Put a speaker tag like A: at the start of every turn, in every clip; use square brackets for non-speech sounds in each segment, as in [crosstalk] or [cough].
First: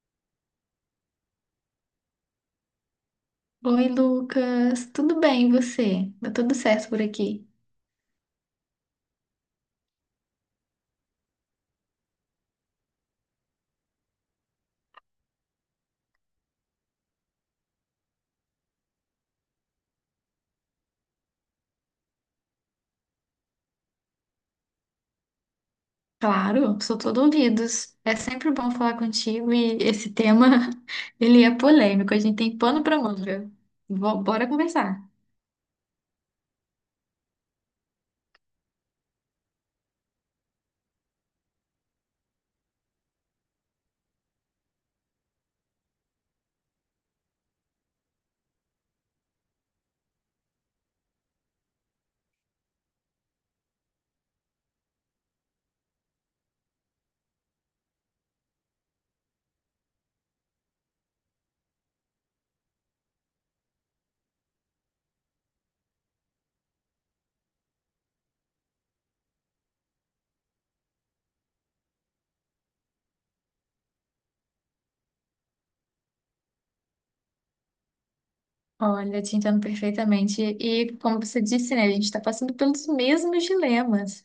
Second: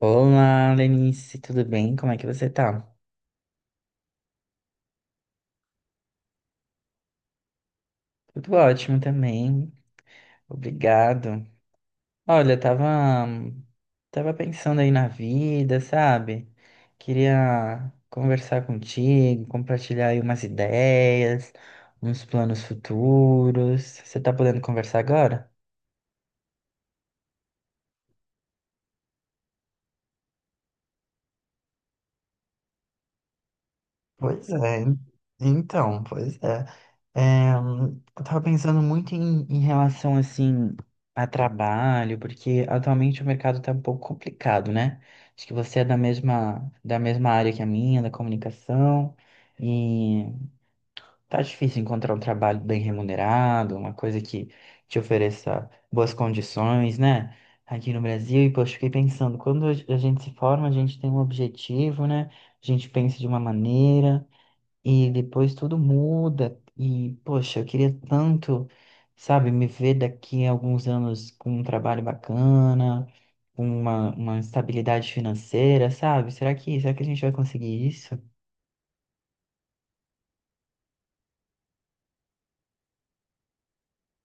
A: Olá, Lenice, tudo bem? Como é que você tá?
B: Oi, Lucas. Tudo bem, e você? Tá tudo certo por aqui?
A: Tudo ótimo também, obrigado. Olha, tava pensando aí na vida, sabe? Queria conversar contigo, compartilhar aí umas ideias, uns planos futuros. Você tá podendo conversar agora?
B: Claro, sou todo ouvidos. É sempre bom falar contigo e esse tema, [laughs] ele é polêmico, a gente tem pano pra manga. Bora
A: Pois é,
B: conversar.
A: pois é. É, hum, eu tava pensando muito em relação, assim, a trabalho, porque atualmente o mercado tá um pouco complicado, né? Acho que você é da mesma área que a minha, da comunicação, e tá difícil encontrar um trabalho bem remunerado, uma coisa que te ofereça boas condições, né? Aqui no Brasil, e poxa, fiquei pensando, quando a gente se forma, a gente tem um objetivo, né? A gente pensa de uma maneira. E depois tudo muda. E, poxa, eu queria tanto, sabe, me ver daqui a alguns anos com um trabalho bacana, com uma estabilidade financeira, sabe? Será que a gente vai conseguir isso?
B: Olha, te entendo perfeitamente. E como você disse, né, a gente está passando pelos mesmos dilemas.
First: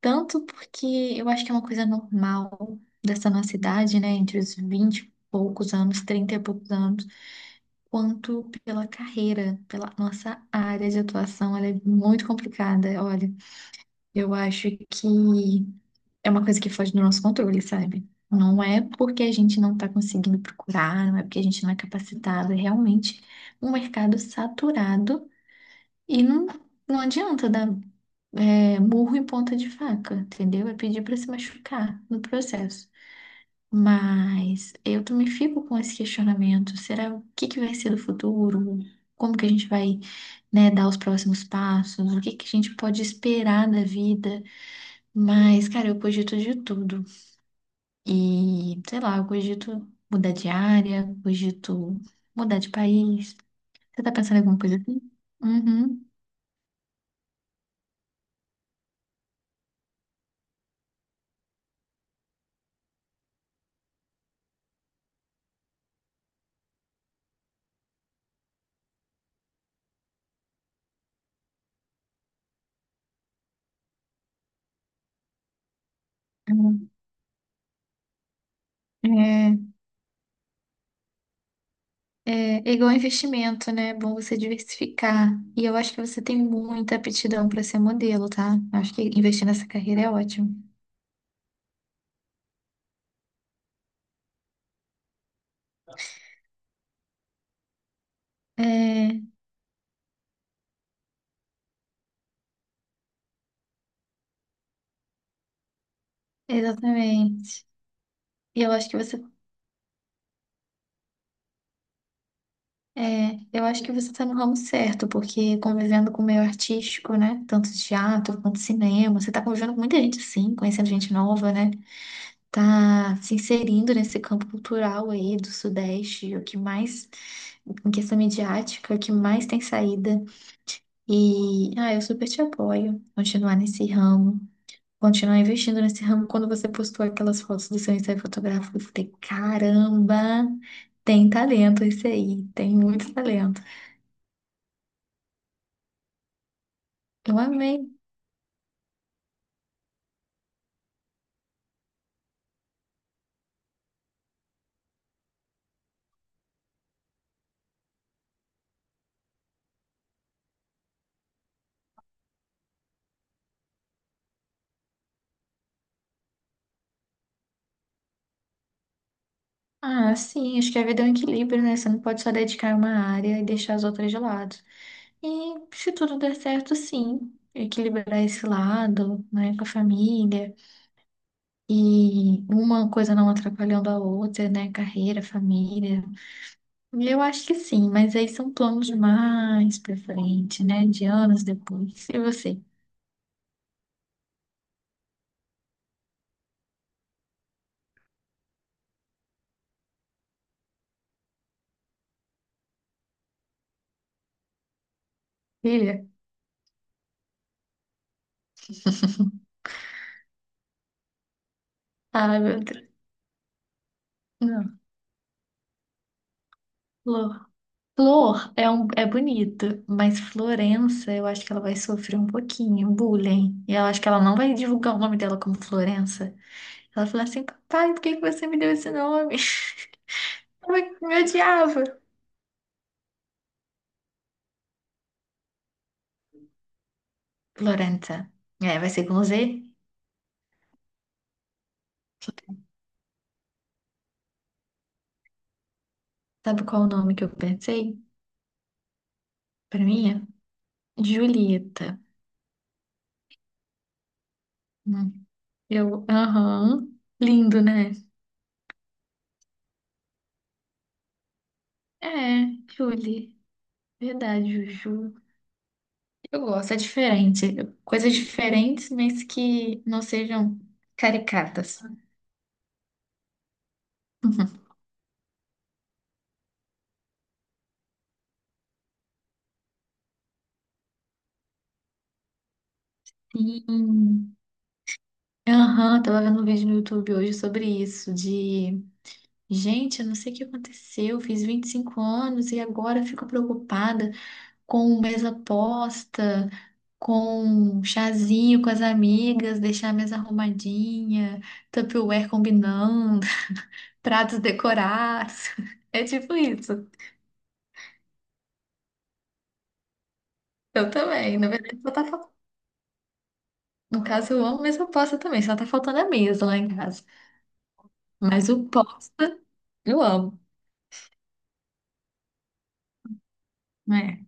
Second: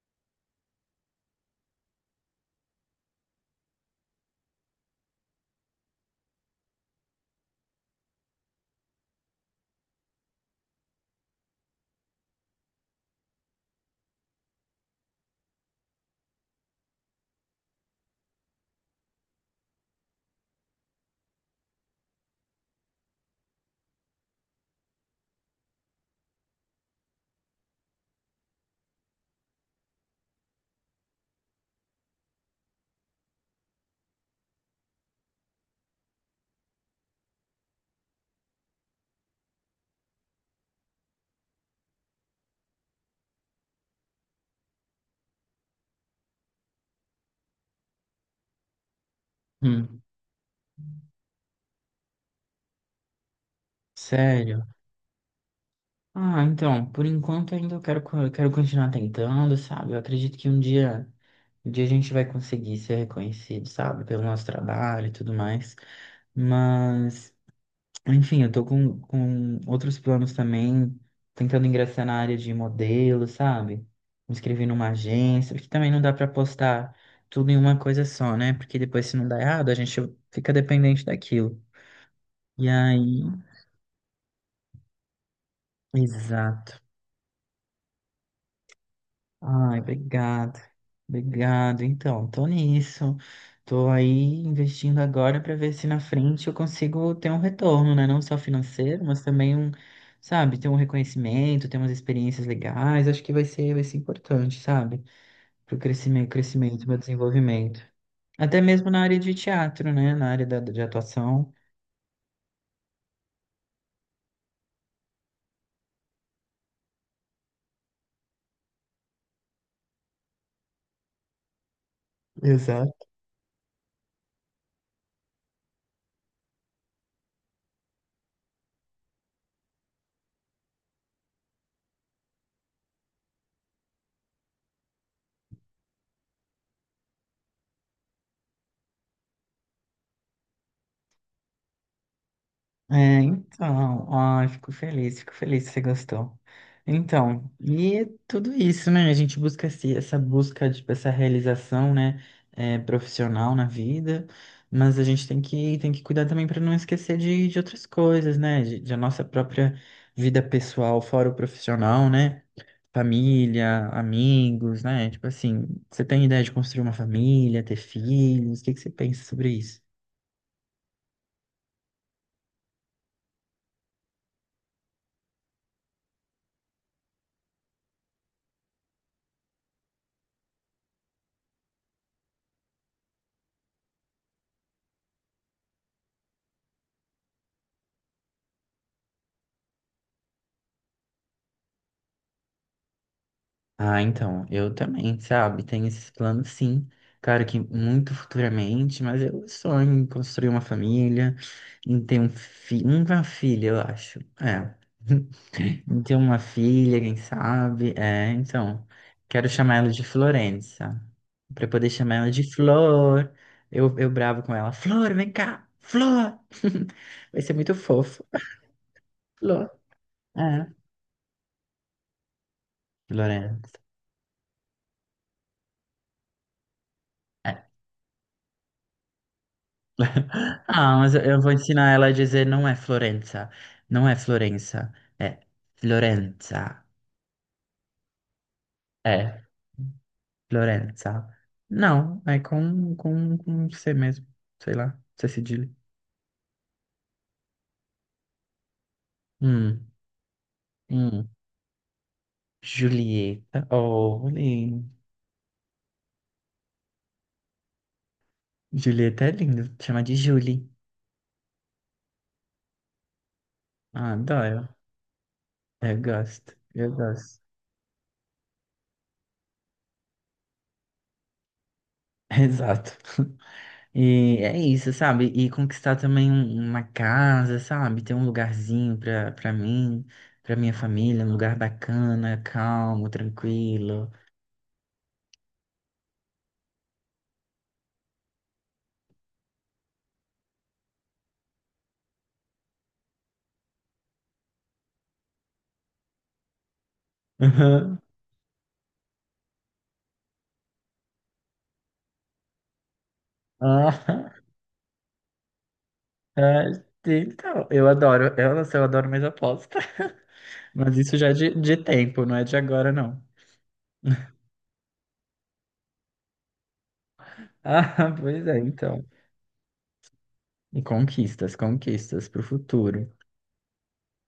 B: Tanto porque eu acho que é uma coisa normal dessa nossa idade, né, entre os 20 e poucos anos, 30 e poucos anos, quanto pela carreira, pela nossa área de atuação. Ela é muito complicada. Olha, eu acho que é uma coisa que foge do nosso controle, sabe? Não é porque a gente não está conseguindo procurar, não é porque a gente não é capacitado, é realmente um mercado saturado e não adianta dar murro em ponta de faca, entendeu? É pedir para se machucar no processo. Mas eu também fico com esse questionamento. Será o que que vai ser do futuro? Como que a gente vai, né, dar os próximos passos? O que que a gente pode esperar da vida? Mas, cara, eu cogito de tudo. E, sei lá, eu cogito
A: Hum,
B: mudar de área, cogito mudar de país. Você tá pensando em alguma
A: sério?
B: coisa assim? Uhum.
A: Ah, então, por enquanto ainda eu quero continuar tentando, sabe? Eu acredito que um dia a gente vai conseguir ser reconhecido, sabe? Pelo nosso trabalho e tudo mais. Mas. Enfim, eu tô com outros planos também, tentando ingressar na área de modelo, sabe? Me inscrever numa agência, porque também não dá pra postar tudo em uma coisa só, né? Porque depois, se não dá
B: é
A: errado, a gente fica dependente daquilo.
B: É,
A: E
B: é igual
A: aí,
B: investimento, né? É bom você diversificar. E eu acho que você tem
A: exato.
B: muita aptidão para ser modelo, tá? Eu acho que investir nessa
A: Ai,
B: carreira é ótimo.
A: obrigado. Obrigado. Então, tô nisso. Tô aí investindo agora para ver se na frente eu consigo ter um retorno, né? Não só financeiro,
B: É,
A: mas também um, sabe, ter um reconhecimento, ter umas experiências legais. Acho que vai ser importante, sabe? Pro crescimento, meu
B: exatamente.
A: desenvolvimento. Até
B: E eu acho
A: mesmo
B: que
A: na área de teatro, né? Na área de atuação.
B: eu acho que você tá no ramo certo, porque convivendo com o meio artístico, né? Tanto teatro quanto cinema, você tá convivendo com muita gente assim, conhecendo gente nova, né?
A: Exato.
B: Tá se inserindo nesse campo cultural aí do Sudeste, o que mais, em questão midiática, o que mais tem saída. E, ah, eu super te apoio. Continuar nesse ramo, continuar investindo nesse ramo. Quando você postou aquelas fotos do seu ensaio fotográfico, eu falei, caramba, tem talento esse aí, tem muito
A: É,
B: talento.
A: então, ó, fico feliz que você gostou.
B: Eu
A: Então,
B: amei.
A: e é tudo isso, né? A gente busca essa busca, tipo, essa realização, né, é, profissional na vida, mas a gente tem que cuidar também para não esquecer de outras coisas, né? De a nossa própria vida pessoal, fora o profissional, né? Família, amigos, né? Tipo assim, você tem ideia de construir uma família, ter filhos? O que que você pensa sobre isso?
B: Ah, sim, acho que a vida é um equilíbrio, né? Você não pode só dedicar uma área e deixar as outras de lado. E se tudo der certo, sim, equilibrar esse lado, né, com a família. E uma coisa não atrapalhando a outra, né? Carreira, família. Eu acho que sim, mas aí são planos mais pra frente, né? De anos depois. E você?
A: Ah, então, eu também, sabe? Tenho esses planos, sim. Claro que muito futuramente, mas eu sonho em construir uma família, em ter um fi uma filha, eu acho. É. [laughs] Em
B: Filha?
A: ter uma filha, quem sabe? É, então, quero chamar ela de Florença. Pra poder chamar ela
B: Ai,
A: de
B: meu Deus.
A: Flor. Eu bravo com ela.
B: Não.
A: Flor, vem cá! Flor! [laughs] Vai
B: Flor.
A: ser muito fofo.
B: Flor é, um, é
A: Flor.
B: bonito, mas
A: É,
B: Florença, eu acho que ela vai sofrer um pouquinho, bullying. E
A: Florença.
B: eu acho que ela não vai divulgar o nome dela como Florença. Ela fala assim, papai, por que que você me deu esse nome? [laughs]
A: Ah,
B: Eu
A: mas
B: Me
A: eu eu vou
B: odiava.
A: ensinar ela a dizer não é Florença. Não é Florença. É Florenza.
B: Florença. É, vai ser com Z?
A: É Florenza. Não, é com C mesmo. Sei lá, C cedilha.
B: Sabe qual o nome que eu pensei? Pra
A: Hum,
B: mim?
A: hum.
B: Julieta.
A: Julieta. Oh, lindo.
B: Eu, aham. Lindo, né?
A: Julieta é lindo. Chama de Julie.
B: É, Julie.
A: Ah,
B: Verdade,
A: adoro.
B: Juju. Eu gosto, é
A: Eu gosto.
B: diferente. Coisas diferentes, mas que não sejam caricatas.
A: [laughs] Exato. E é
B: [laughs]
A: isso, sabe? E conquistar também uma casa, sabe? Ter um lugarzinho pra mim, pra minha família, um lugar bacana, calmo, tranquilo.
B: Sim. Aham, tava vendo um vídeo no YouTube hoje sobre isso, de... Gente, eu não sei o que aconteceu, fiz 25 anos e agora fico preocupada com mesa posta, com
A: Aham. [laughs]
B: chazinho com as amigas, deixar a mesa arrumadinha, Tupperware combinando,
A: Ah,
B: pratos decorados. [laughs] É tipo
A: ah,
B: isso.
A: então, eu adoro, eu não sei, eu adoro mais aposta. [laughs]
B: Eu
A: Mas isso já é
B: também. Na
A: de
B: verdade, só tá
A: tempo, não
B: faltando.
A: é de agora, não.
B: No caso, eu amo, mas eu posso também. Só tá faltando a mesa lá em casa.
A: [laughs] Ah, pois
B: Mas
A: é,
B: o
A: então.
B: posta, eu amo.
A: E conquistas pro futuro.
B: Né?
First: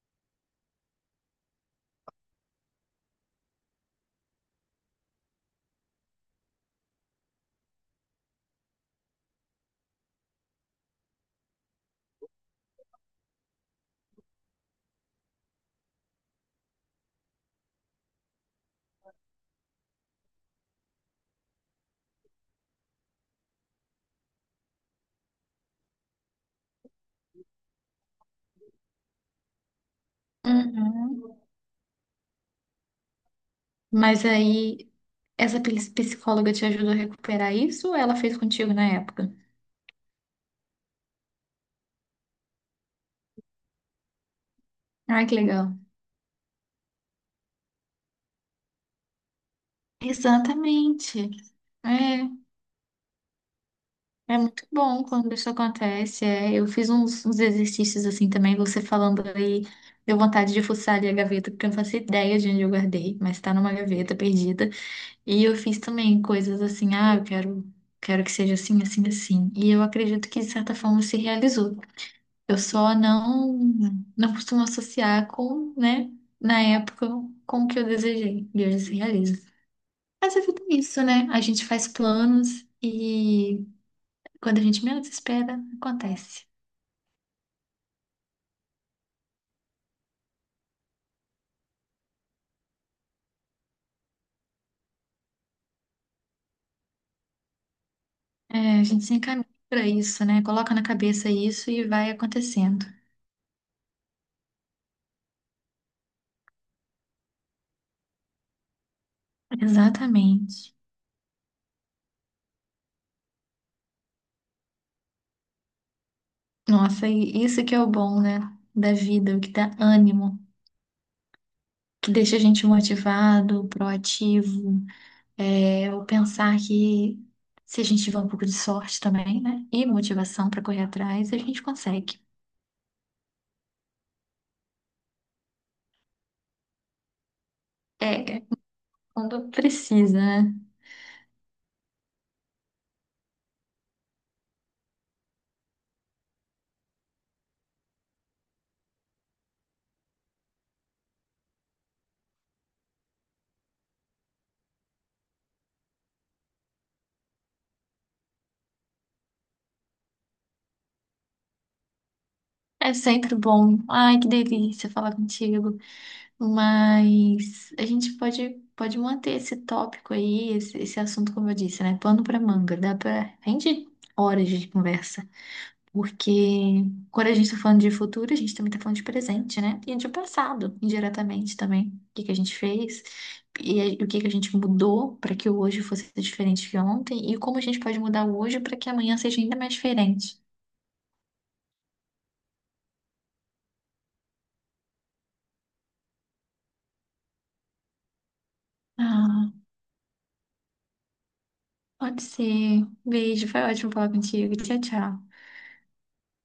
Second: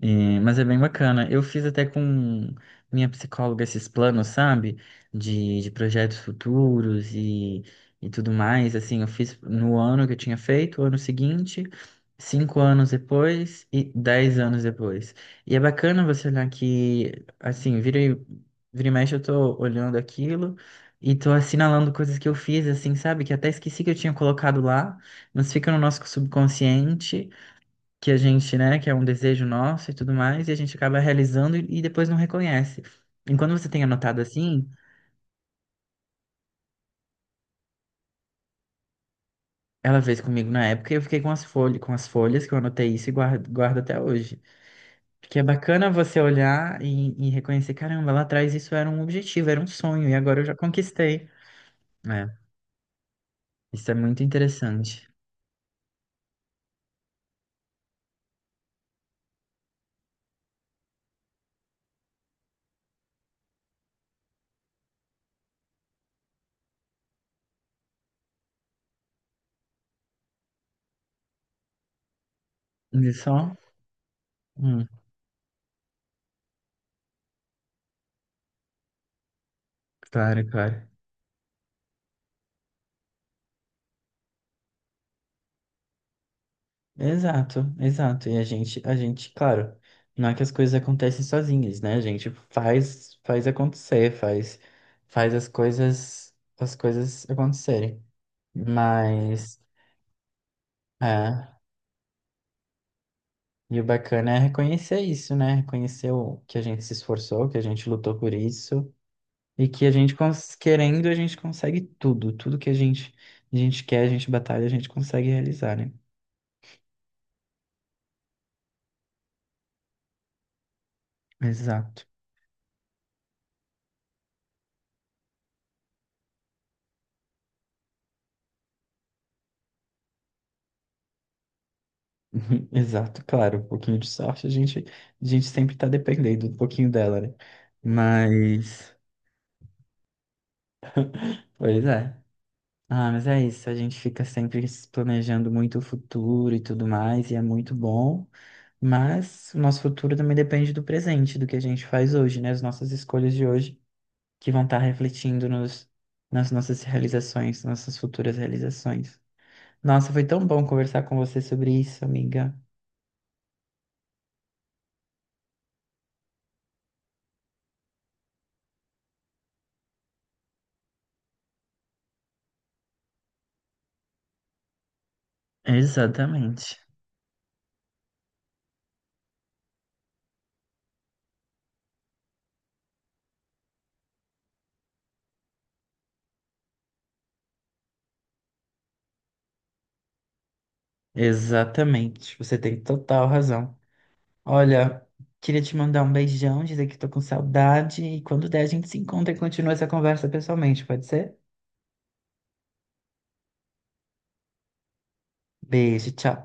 A: Mas é bem bacana. Eu fiz até com minha psicóloga esses planos, sabe? De projetos futuros e tudo mais. Assim, eu fiz no ano que eu tinha feito, o ano seguinte, 5 anos depois e 10 anos depois. E é bacana você olhar que, assim, vira e mexe, eu tô olhando aquilo e tô assinalando coisas que eu fiz, assim, sabe? Que até esqueci que eu tinha colocado lá, mas fica no nosso subconsciente que a gente, né, que é um desejo nosso e tudo mais, e a gente acaba
B: Uhum.
A: realizando e depois não reconhece. Enquanto você tem anotado
B: Mas
A: assim,
B: aí, essa psicóloga te ajudou a recuperar isso ou ela fez contigo na época?
A: ela fez comigo na época e eu fiquei com as folhas que eu anotei isso e guardo até hoje.
B: Ai, que
A: Porque é
B: legal.
A: bacana você olhar e reconhecer, caramba, lá atrás isso era um objetivo, era um sonho, e agora eu já conquistei.
B: Exatamente. É.
A: É, isso é muito
B: É muito bom
A: interessante.
B: quando isso acontece. É. Eu fiz uns exercícios assim também, você falando aí, deu vontade de fuçar ali a gaveta, porque eu não faço ideia de onde eu guardei, mas tá numa gaveta perdida. E eu fiz também coisas assim, ah, quero que seja assim, assim, assim. E eu acredito que de certa forma se realizou. Eu só
A: E só?
B: não, não costumo
A: Hum,
B: associar com, né, na época, com o que eu desejei. E hoje se realiza. Mas a vida é
A: claro.
B: isso, né? A gente faz planos. E quando a gente menos espera, acontece.
A: Exato. E claro, não é que as coisas acontecem sozinhas, né? A gente faz acontecer, faz as as coisas acontecerem.
B: É, a gente se encaminha
A: Mas,
B: para isso, né? Coloca na cabeça
A: é,
B: isso e vai acontecendo.
A: e o bacana é reconhecer isso, né? Reconhecer o, que a gente se esforçou, que a gente lutou por isso e que a gente, cons-
B: Exatamente.
A: querendo, a gente consegue tudo, tudo que a gente quer, a gente batalha, a gente consegue realizar, né?
B: Nossa, e isso que é o bom, né? Da vida, o que dá ânimo,
A: Exato.
B: que deixa a gente motivado, proativo. É, o pensar que se a gente tiver um pouco de sorte também, né? E motivação para correr atrás, a gente consegue.
A: [laughs] Uhum, exato, claro, um pouquinho de sorte, a gente sempre tá dependendo um pouquinho dela, né?
B: É,
A: Mas,
B: quando precisa, né?
A: pois é. Ah, mas é isso, a gente fica sempre se planejando muito o futuro e tudo mais, e é muito bom, mas o nosso futuro também depende do presente, do que a gente faz hoje, né? As nossas escolhas de hoje, que vão estar refletindo nas nossas realizações, nossas futuras realizações. Nossa, foi tão bom conversar com você sobre isso, amiga.
B: É sempre bom. Ai, que delícia falar contigo. Mas a gente pode manter esse tópico aí, esse assunto, como eu disse, né? Pano pra manga, dá pra rende horas de conversa.
A: Exatamente.
B: Porque quando a gente tá falando de futuro, a gente também tá falando de presente, né? E de passado, indiretamente também. O que que a gente fez e o que que a gente mudou para que o hoje fosse diferente de ontem e como a gente pode mudar o hoje para que amanhã seja ainda mais diferente.
A: Exatamente, você tem total razão. Olha, queria te mandar um beijão, dizer que tô com saudade e quando der a gente se encontra e
B: Ah,
A: continua essa conversa pessoalmente, pode ser?
B: pode ser. Beijo, foi ótimo falar contigo. Tchau, tchau.
A: Beijo, tchau.